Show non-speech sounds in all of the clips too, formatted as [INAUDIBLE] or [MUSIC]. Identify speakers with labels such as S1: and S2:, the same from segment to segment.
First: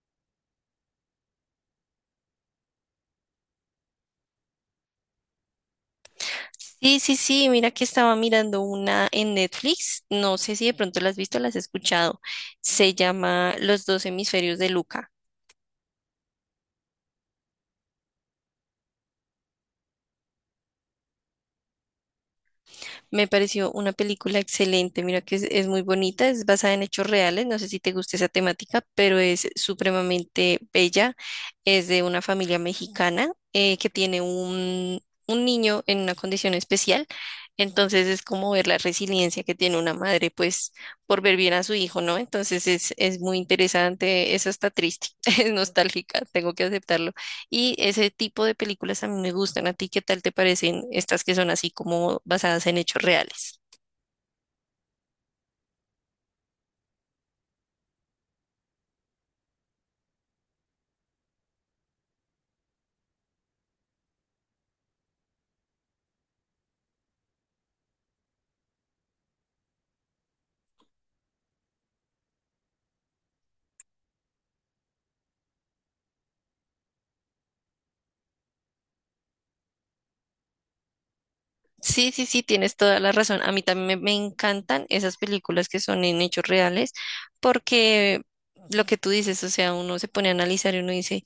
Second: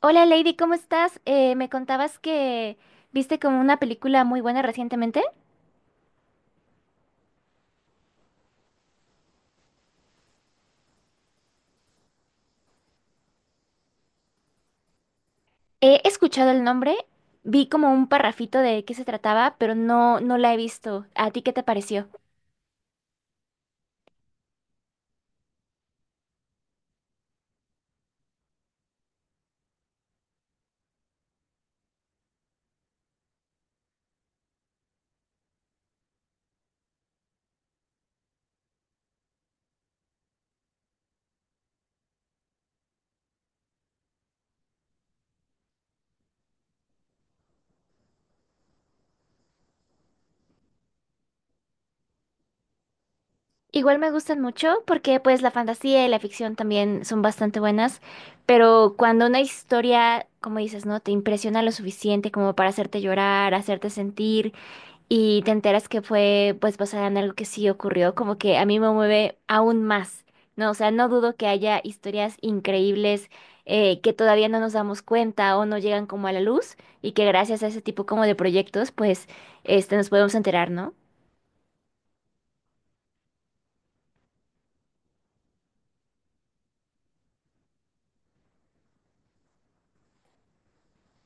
S1: Hola Lady, ¿cómo estás? Me contabas que viste como una película muy buena recientemente.
S2: Sí, sí, sí, mira que estaba mirando una en Netflix, no sé si de pronto la has visto, la has escuchado, se llama Los dos hemisferios de Luca.
S1: He escuchado el nombre, vi como un parrafito de qué se trataba, pero no la he visto. ¿A ti qué te pareció?
S2: Me pareció una película excelente. Mira que es muy bonita, es basada en hechos reales. No sé si te gusta esa temática, pero es supremamente bella. Es de una familia mexicana que tiene un niño en una condición especial. Entonces es como ver la resiliencia que tiene una madre, pues, por ver bien a su hijo, ¿no? Entonces es muy interesante. Es hasta triste, [LAUGHS] es nostálgica, tengo que aceptarlo. Y ese tipo de películas a mí me gustan. ¿A ti qué tal te parecen estas que son así como basadas en hechos reales?
S1: Igual me gustan mucho porque pues la fantasía y la ficción también son bastante buenas, pero cuando una historia, como dices, ¿no? Te impresiona lo suficiente como para hacerte llorar, hacerte sentir, y te enteras que fue pues basada en algo que sí ocurrió, como que a mí me mueve aún más, ¿no? O sea, no dudo que haya historias increíbles que todavía no nos damos cuenta o no llegan como a la luz, y que gracias a ese tipo como de proyectos pues este, nos podemos enterar, ¿no?
S2: Sí, sí, sí, tienes toda la razón. A mí también me encantan esas películas que son en hechos reales porque lo que tú dices, o sea, uno se pone a analizar y uno dice,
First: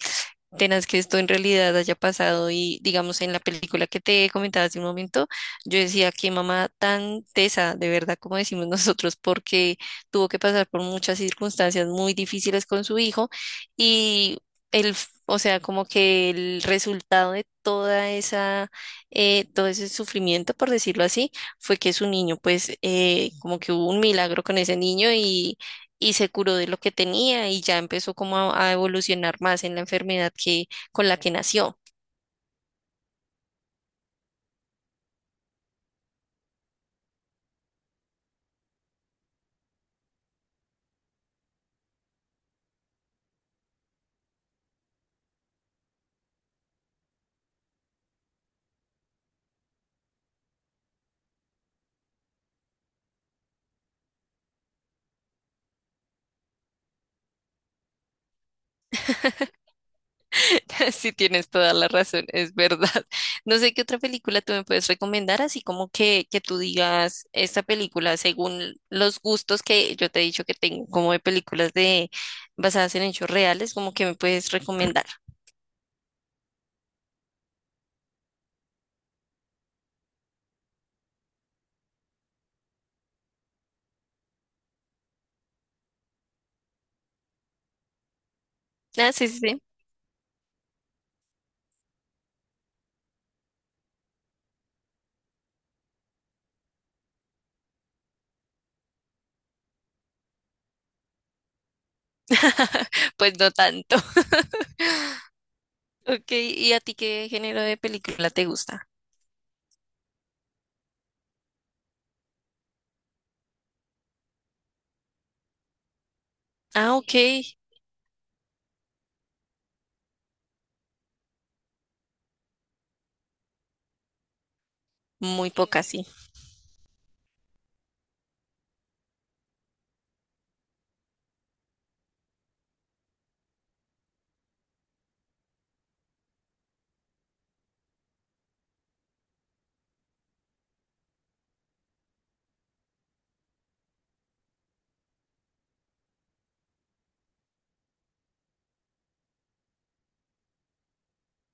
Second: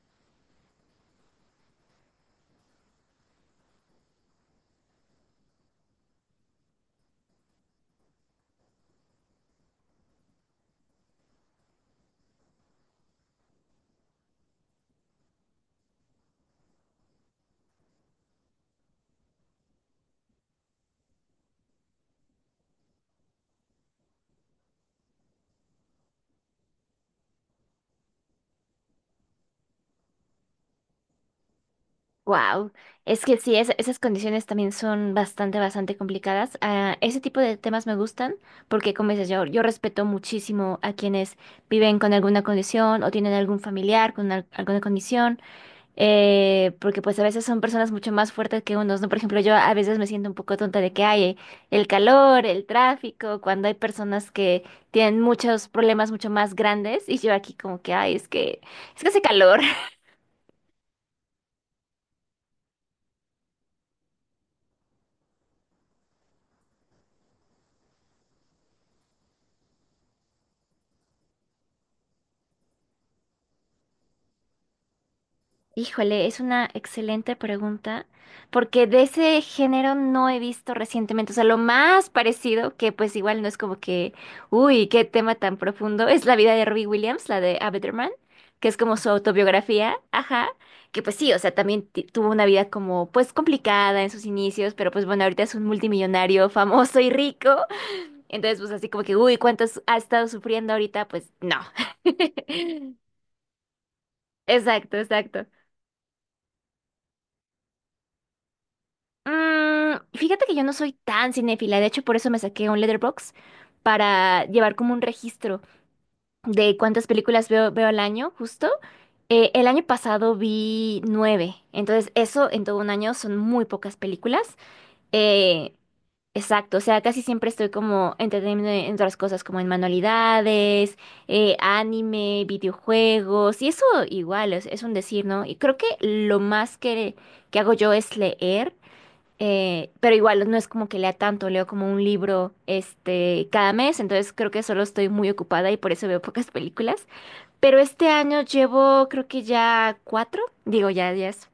S2: tenaz que esto en realidad haya pasado y digamos en la película que te comentaba hace un momento, yo decía que mamá tan tesa, de verdad, como decimos [LAUGHS] nosotros, porque tuvo que pasar por muchas circunstancias muy difíciles con su hijo y o sea, como que el resultado de toda esa, todo ese sufrimiento, por decirlo así, fue que su niño, pues, como que hubo un milagro con ese niño y se curó de lo que tenía y ya empezó como a evolucionar más en la enfermedad que con la que nació.
S1: Wow, es que sí, esas condiciones también son bastante complicadas. Ah, ese tipo de temas me gustan porque, como dices, yo respeto muchísimo a quienes viven con alguna condición o tienen algún familiar con alguna condición, porque pues a veces son personas mucho más fuertes que unos, ¿no? Por ejemplo, yo a veces me siento un poco tonta de que hay el calor, el tráfico, cuando hay personas que tienen muchos problemas mucho más grandes y yo aquí como que, ay, es que hace calor.
S2: [LAUGHS] Sí, tienes toda la razón, es verdad. [LAUGHS] No sé qué otra película tú me puedes recomendar, así como que tú digas esta película según los gustos que yo te he dicho que tengo, como de películas de basadas en hechos reales, como que me puedes recomendar.
S1: Híjole, es una excelente pregunta, porque de ese género no he visto recientemente, o sea, lo más parecido, que pues igual no es como que, uy, qué tema tan profundo, es la vida de Robbie Williams, la de A Better Man, que es como su
S2: Ah, sí, sí, sí.
S1: autobiografía, ajá, que pues sí, o sea, también tuvo una vida como pues complicada en sus inicios, pero pues bueno, ahorita es un multimillonario famoso y rico, entonces pues así como que, uy, ¿cuántos ha estado sufriendo ahorita? Pues no.
S2: [LAUGHS]
S1: [LAUGHS]
S2: Pues no tanto. [LAUGHS]
S1: Exacto, exacto.
S2: Ok, ¿y a ti qué género de película te gusta?
S1: Fíjate que yo no soy tan cinéfila, de hecho por eso me saqué un Letterboxd para llevar como un registro de
S2: Ah,
S1: cuántas
S2: ok,
S1: películas veo al año, justo. El año pasado vi 9, entonces eso en todo un año son muy pocas películas.
S2: muy
S1: Eh,
S2: poca, sí.
S1: exacto, o sea, casi siempre estoy como entreteniéndome en otras cosas como en manualidades, anime, videojuegos, y eso igual es un decir, ¿no? Y creo que lo más que hago yo es leer. Pero igual no es como que lea tanto, leo como un libro este cada mes, entonces creo que solo estoy muy ocupada y por eso veo pocas películas. Pero este año llevo creo que ya cuatro, digo ya,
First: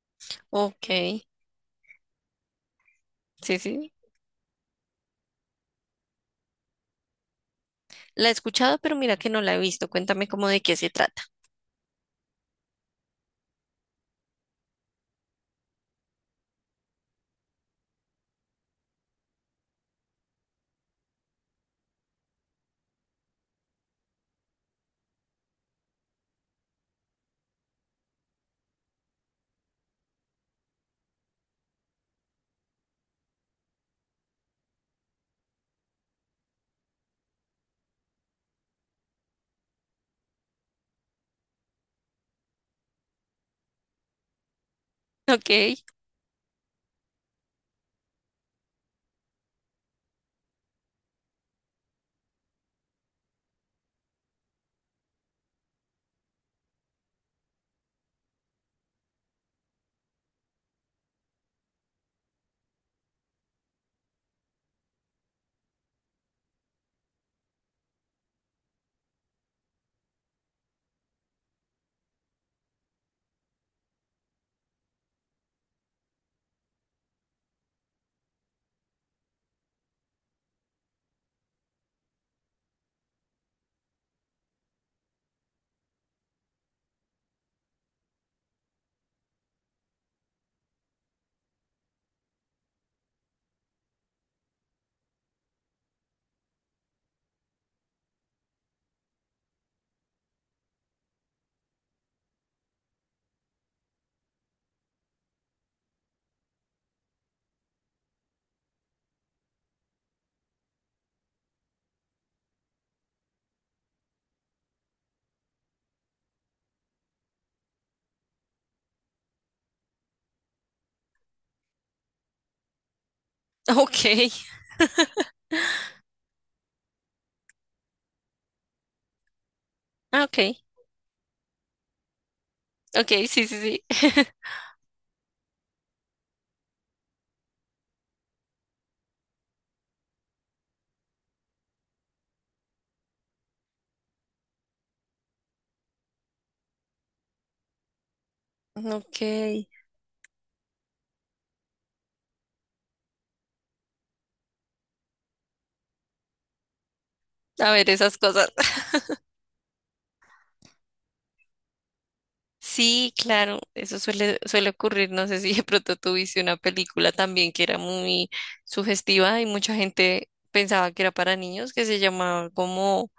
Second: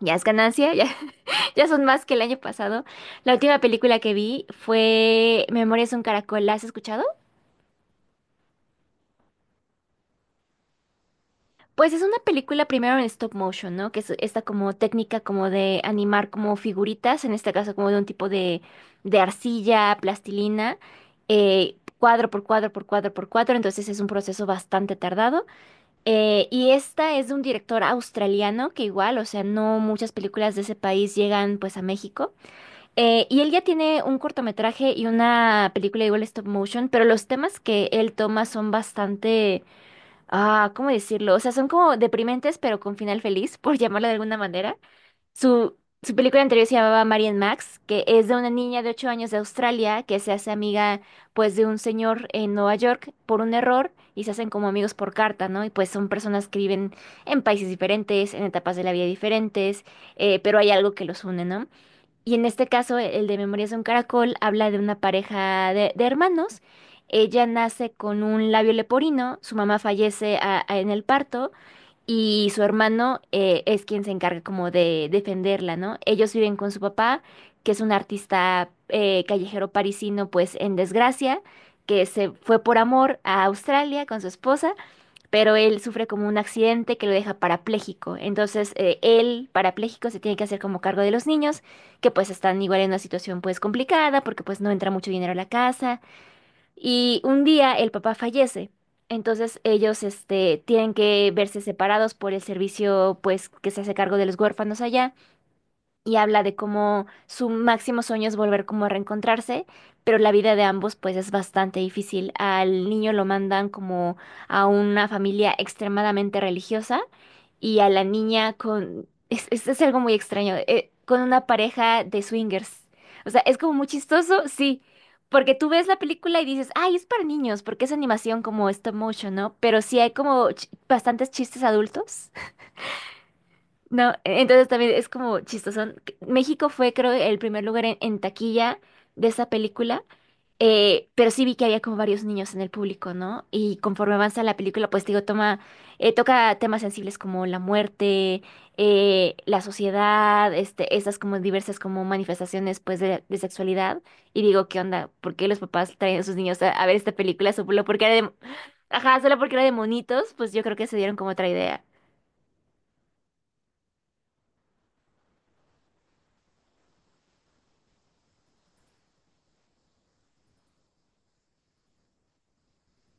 S1: ya es ganancia, ya,
S2: Ok.
S1: [LAUGHS] ya son más que el año pasado. La última
S2: Sí, sí.
S1: película que vi fue Memorias de un Caracol, ¿la has escuchado?
S2: La he escuchado, pero mira que no la he visto. Cuéntame cómo de qué se trata. [LAUGHS]
S1: Pues es una película primero en stop motion, ¿no? Que es esta como técnica como de animar como figuritas, en este caso como de un tipo de arcilla, plastilina, cuadro por cuadro por cuadro por cuadro, entonces es un proceso bastante tardado. Y esta es de un director australiano que igual, o sea, no muchas películas de ese país llegan pues a México. Y él ya tiene un cortometraje y una película igual stop motion, pero los temas que él toma son bastante. Ah, ¿cómo decirlo? O sea, son como deprimentes, pero con final feliz, [LAUGHS] por llamarlo de alguna manera.
S2: Ok,
S1: Su, Su película anterior se llamaba Marian Max, que es de una niña de 8 años de Australia que se hace amiga, pues, de un señor en Nueva York por un error y se hacen como amigos por carta, ¿no? Y pues son personas que viven en países diferentes, en etapas de la vida diferentes, pero hay algo que los une, ¿no? Y en este caso, e, el de Memorias de un Caracol habla de una pareja de hermanos. Ella nace con un labio leporino, su mamá fallece en el parto y su hermano es quien se encarga como de defenderla, ¿no? Ellos viven con su papá, que es un artista callejero parisino, pues en desgracia, que se fue por amor a Australia con su esposa, pero él sufre como un accidente que lo deja parapléjico. Entonces, él, parapléjico, se tiene que hacer como cargo de los niños, que pues están igual en una situación pues complicada, porque pues no entra mucho dinero a la casa. Y un día el papá fallece. Entonces ellos este, tienen que verse separados por el servicio pues que se hace cargo de los huérfanos allá y habla de cómo su máximo sueño es volver como a reencontrarse, pero la vida de ambos pues es bastante difícil. Al niño lo mandan como a una familia extremadamente religiosa y a la niña con... Es algo muy extraño, con una pareja de swingers. O sea, es como muy
S2: ok,
S1: chistoso, sí. Porque tú ves la película y dices, ay, es para niños, porque es animación como stop motion, ¿no? Pero sí hay
S2: ah,
S1: como
S2: ok,
S1: bastantes chistes adultos.
S2: ok, sí, sí, sí.
S1: No,
S2: [LAUGHS]
S1: entonces también es como chistoso. México fue, creo, el primer lugar en taquilla de esa película, pero sí vi que había como varios niños en el público, ¿no? Y conforme avanza la película, pues digo, toma, toca temas sensibles como la muerte,
S2: Ok.
S1: la sociedad, este, estas como diversas como manifestaciones, pues, de sexualidad. Y digo, ¿qué onda? ¿Por qué los papás traen a sus niños a ver esta película?
S2: A
S1: Solo
S2: ver,
S1: porque era
S2: esas
S1: de,
S2: cosas. [LAUGHS]
S1: ajá, solo porque era de monitos, pues yo creo que se dieron como otra idea.
S2: Sí, claro, eso suele, suele ocurrir. No sé si de pronto tuviste una película también que era muy sugestiva y mucha gente pensaba que era para niños, que se llamaba como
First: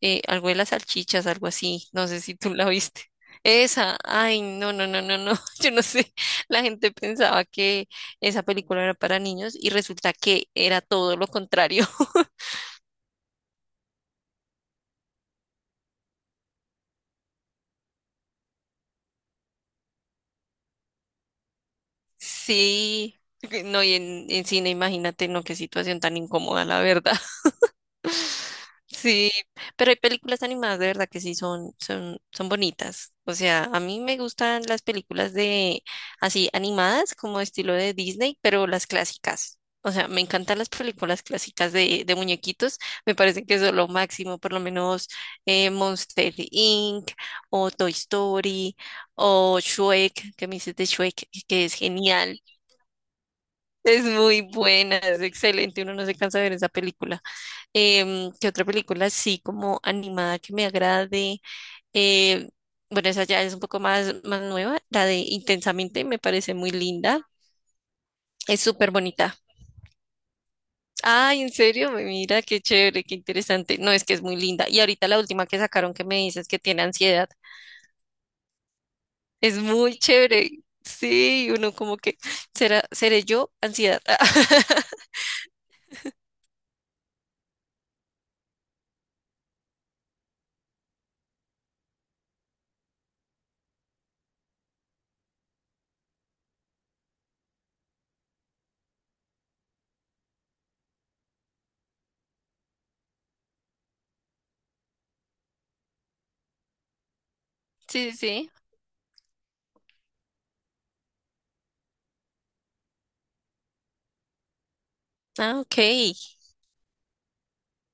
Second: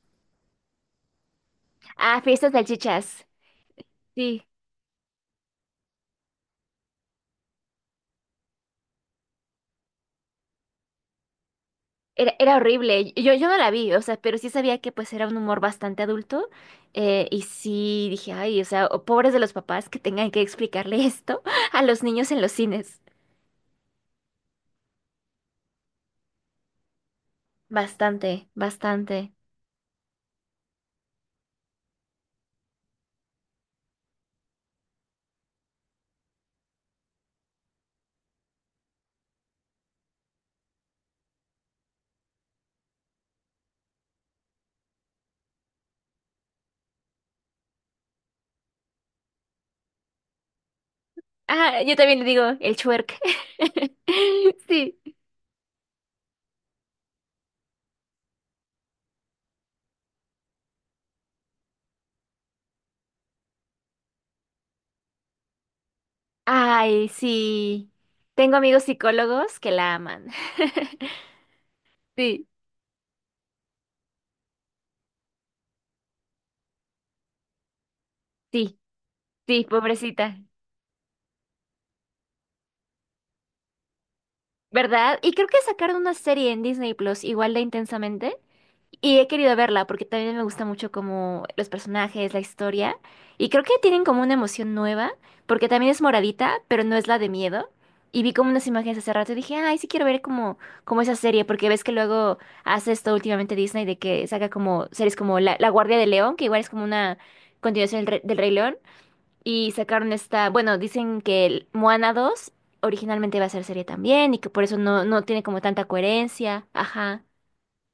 S2: algo de las salchichas, algo así, no
S1: Ah,
S2: sé si
S1: fiestas
S2: tú la viste.
S1: salchichas.
S2: Esa, ay,
S1: Sí.
S2: no, no, no, no, no, [LAUGHS] yo no sé, la gente pensaba que esa película era para niños y resulta que era todo lo contrario. [LAUGHS]
S1: Era horrible. Yo no la vi, o sea, pero sí sabía que pues era un humor bastante adulto, y sí dije, ay, o sea, o- pobres de los papás que tengan que explicarle esto [LAUGHS] a los niños en los cines.
S2: Sí, no, y en cine, imagínate, no, qué situación tan incómoda, la verdad.
S1: Bastante,
S2: [LAUGHS] Sí,
S1: bastante.
S2: pero hay películas animadas de verdad que sí son bonitas. O sea, a mí me gustan las películas de así animadas como estilo de Disney, pero las clásicas. O sea, me encantan las películas clásicas de muñequitos. Me parece que eso es lo máximo, por lo menos Monster Inc. o Toy Story o Shrek, que me dices de Shrek, que es
S1: Ah, yo también le
S2: genial.
S1: digo el chuerk. [LAUGHS]
S2: Es muy buena,
S1: Sí.
S2: es excelente. Uno no se cansa de ver esa película. Em, ¿qué otra película así como animada que me agrade? Em, bueno, esa ya es un poco más, más nueva, la de Intensamente me parece muy
S1: Ay,
S2: linda,
S1: sí. Tengo
S2: es
S1: amigos
S2: súper bonita.
S1: psicólogos que la aman. [LAUGHS]
S2: Ay, en serio, mira
S1: Sí,
S2: qué chévere, qué interesante. No, es que es muy linda. Y ahorita la última que sacaron que me dices que tiene ansiedad,
S1: sí,
S2: es
S1: sí,
S2: muy
S1: pobrecita.
S2: chévere. Sí, uno como que seré yo ansiedad. [LAUGHS]
S1: ¿Verdad? Y creo que sacaron una serie en Disney Plus igual de Intensamente. Y he querido verla porque también me gusta mucho como los personajes, la historia. Y creo que tienen como una emoción nueva, porque también es moradita, pero no es la de miedo. Y vi como unas imágenes hace rato y dije, ay, sí quiero ver como, como esa serie, porque ves que luego hace esto últimamente Disney de que saca como series como La Guardia de León, que igual es como una continuación del,
S2: Sí, sí.
S1: Del
S2: Sí.
S1: Rey León. Y sacaron esta, bueno, dicen que el Moana 2 originalmente iba a ser serie también y que por eso no tiene
S2: Ah,
S1: como
S2: ok.
S1: tanta coherencia. Ajá.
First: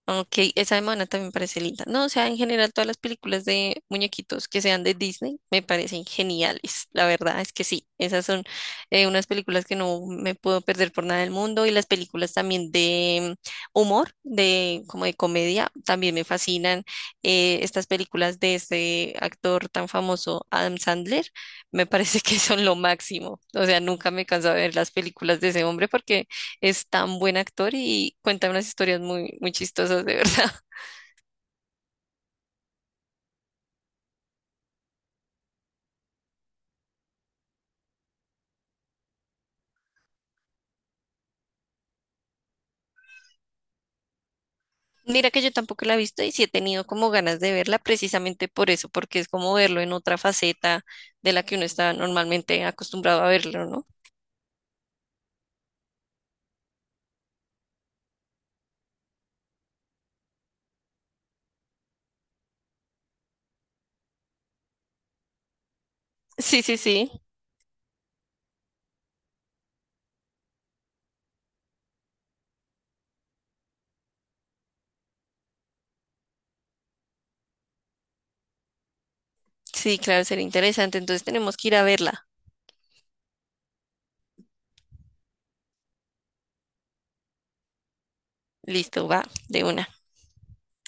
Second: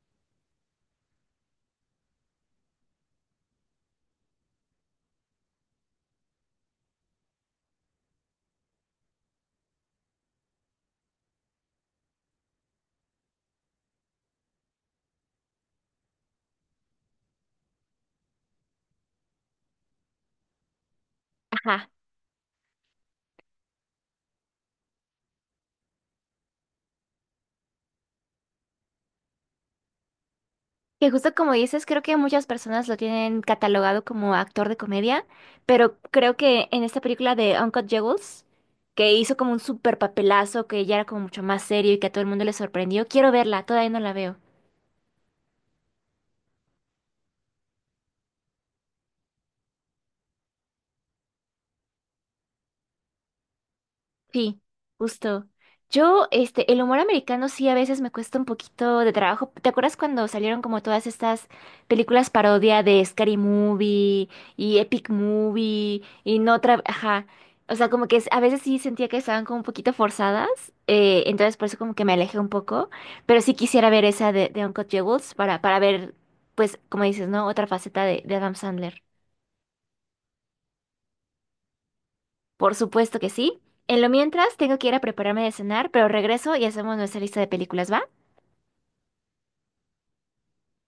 S2: Ok, esa de Moana también me parece linda. No, o sea, en general todas las películas de muñequitos que sean de Disney me parecen geniales. La verdad es que sí, esas son unas películas que no me puedo perder por nada del mundo y las películas también de humor, de como de comedia, también me fascinan. Estas películas de este actor tan famoso, Adam Sandler, me [LAUGHS]
S1: Ajá.
S2: parece que son lo máximo. O sea, nunca me canso de ver las películas de ese hombre porque es tan buen actor y cuenta unas historias muy, muy chistosas, de verdad.
S1: Que justo como dices, creo que muchas personas lo tienen catalogado como actor de comedia, pero creo que en esta película de Uncut Jewels, que hizo como un super papelazo, que ya era como mucho más serio y que a todo el mundo le sorprendió, quiero verla, todavía no la veo.
S2: [LAUGHS] Mira que yo tampoco la he visto y sí he tenido como ganas de verla precisamente por eso, porque es como verlo en otra faceta de la que uno está normalmente acostumbrado a verlo, ¿no?
S1: Sí, justo. Yo, este, el humor americano sí a veces me cuesta un poquito de trabajo. ¿Te acuerdas cuando salieron como todas estas películas parodia de Scary Movie y Epic Movie y no
S2: Sí, sí,
S1: otra,
S2: sí,
S1: ajá. O sea, como que a veces sí sentía que estaban como un poquito forzadas, entonces por eso como que me alejé un poco, pero sí quisiera ver esa de Uncut Jewels para ver, pues, como dices, ¿no? Otra faceta de Adam Sandler.
S2: sí, claro, sería interesante. Entonces tenemos que ir a verla.
S1: Por supuesto que sí. En lo mientras, tengo que ir a prepararme de cenar, pero regreso y hacemos nuestra lista de películas, ¿va?
S2: Listo, va, de una.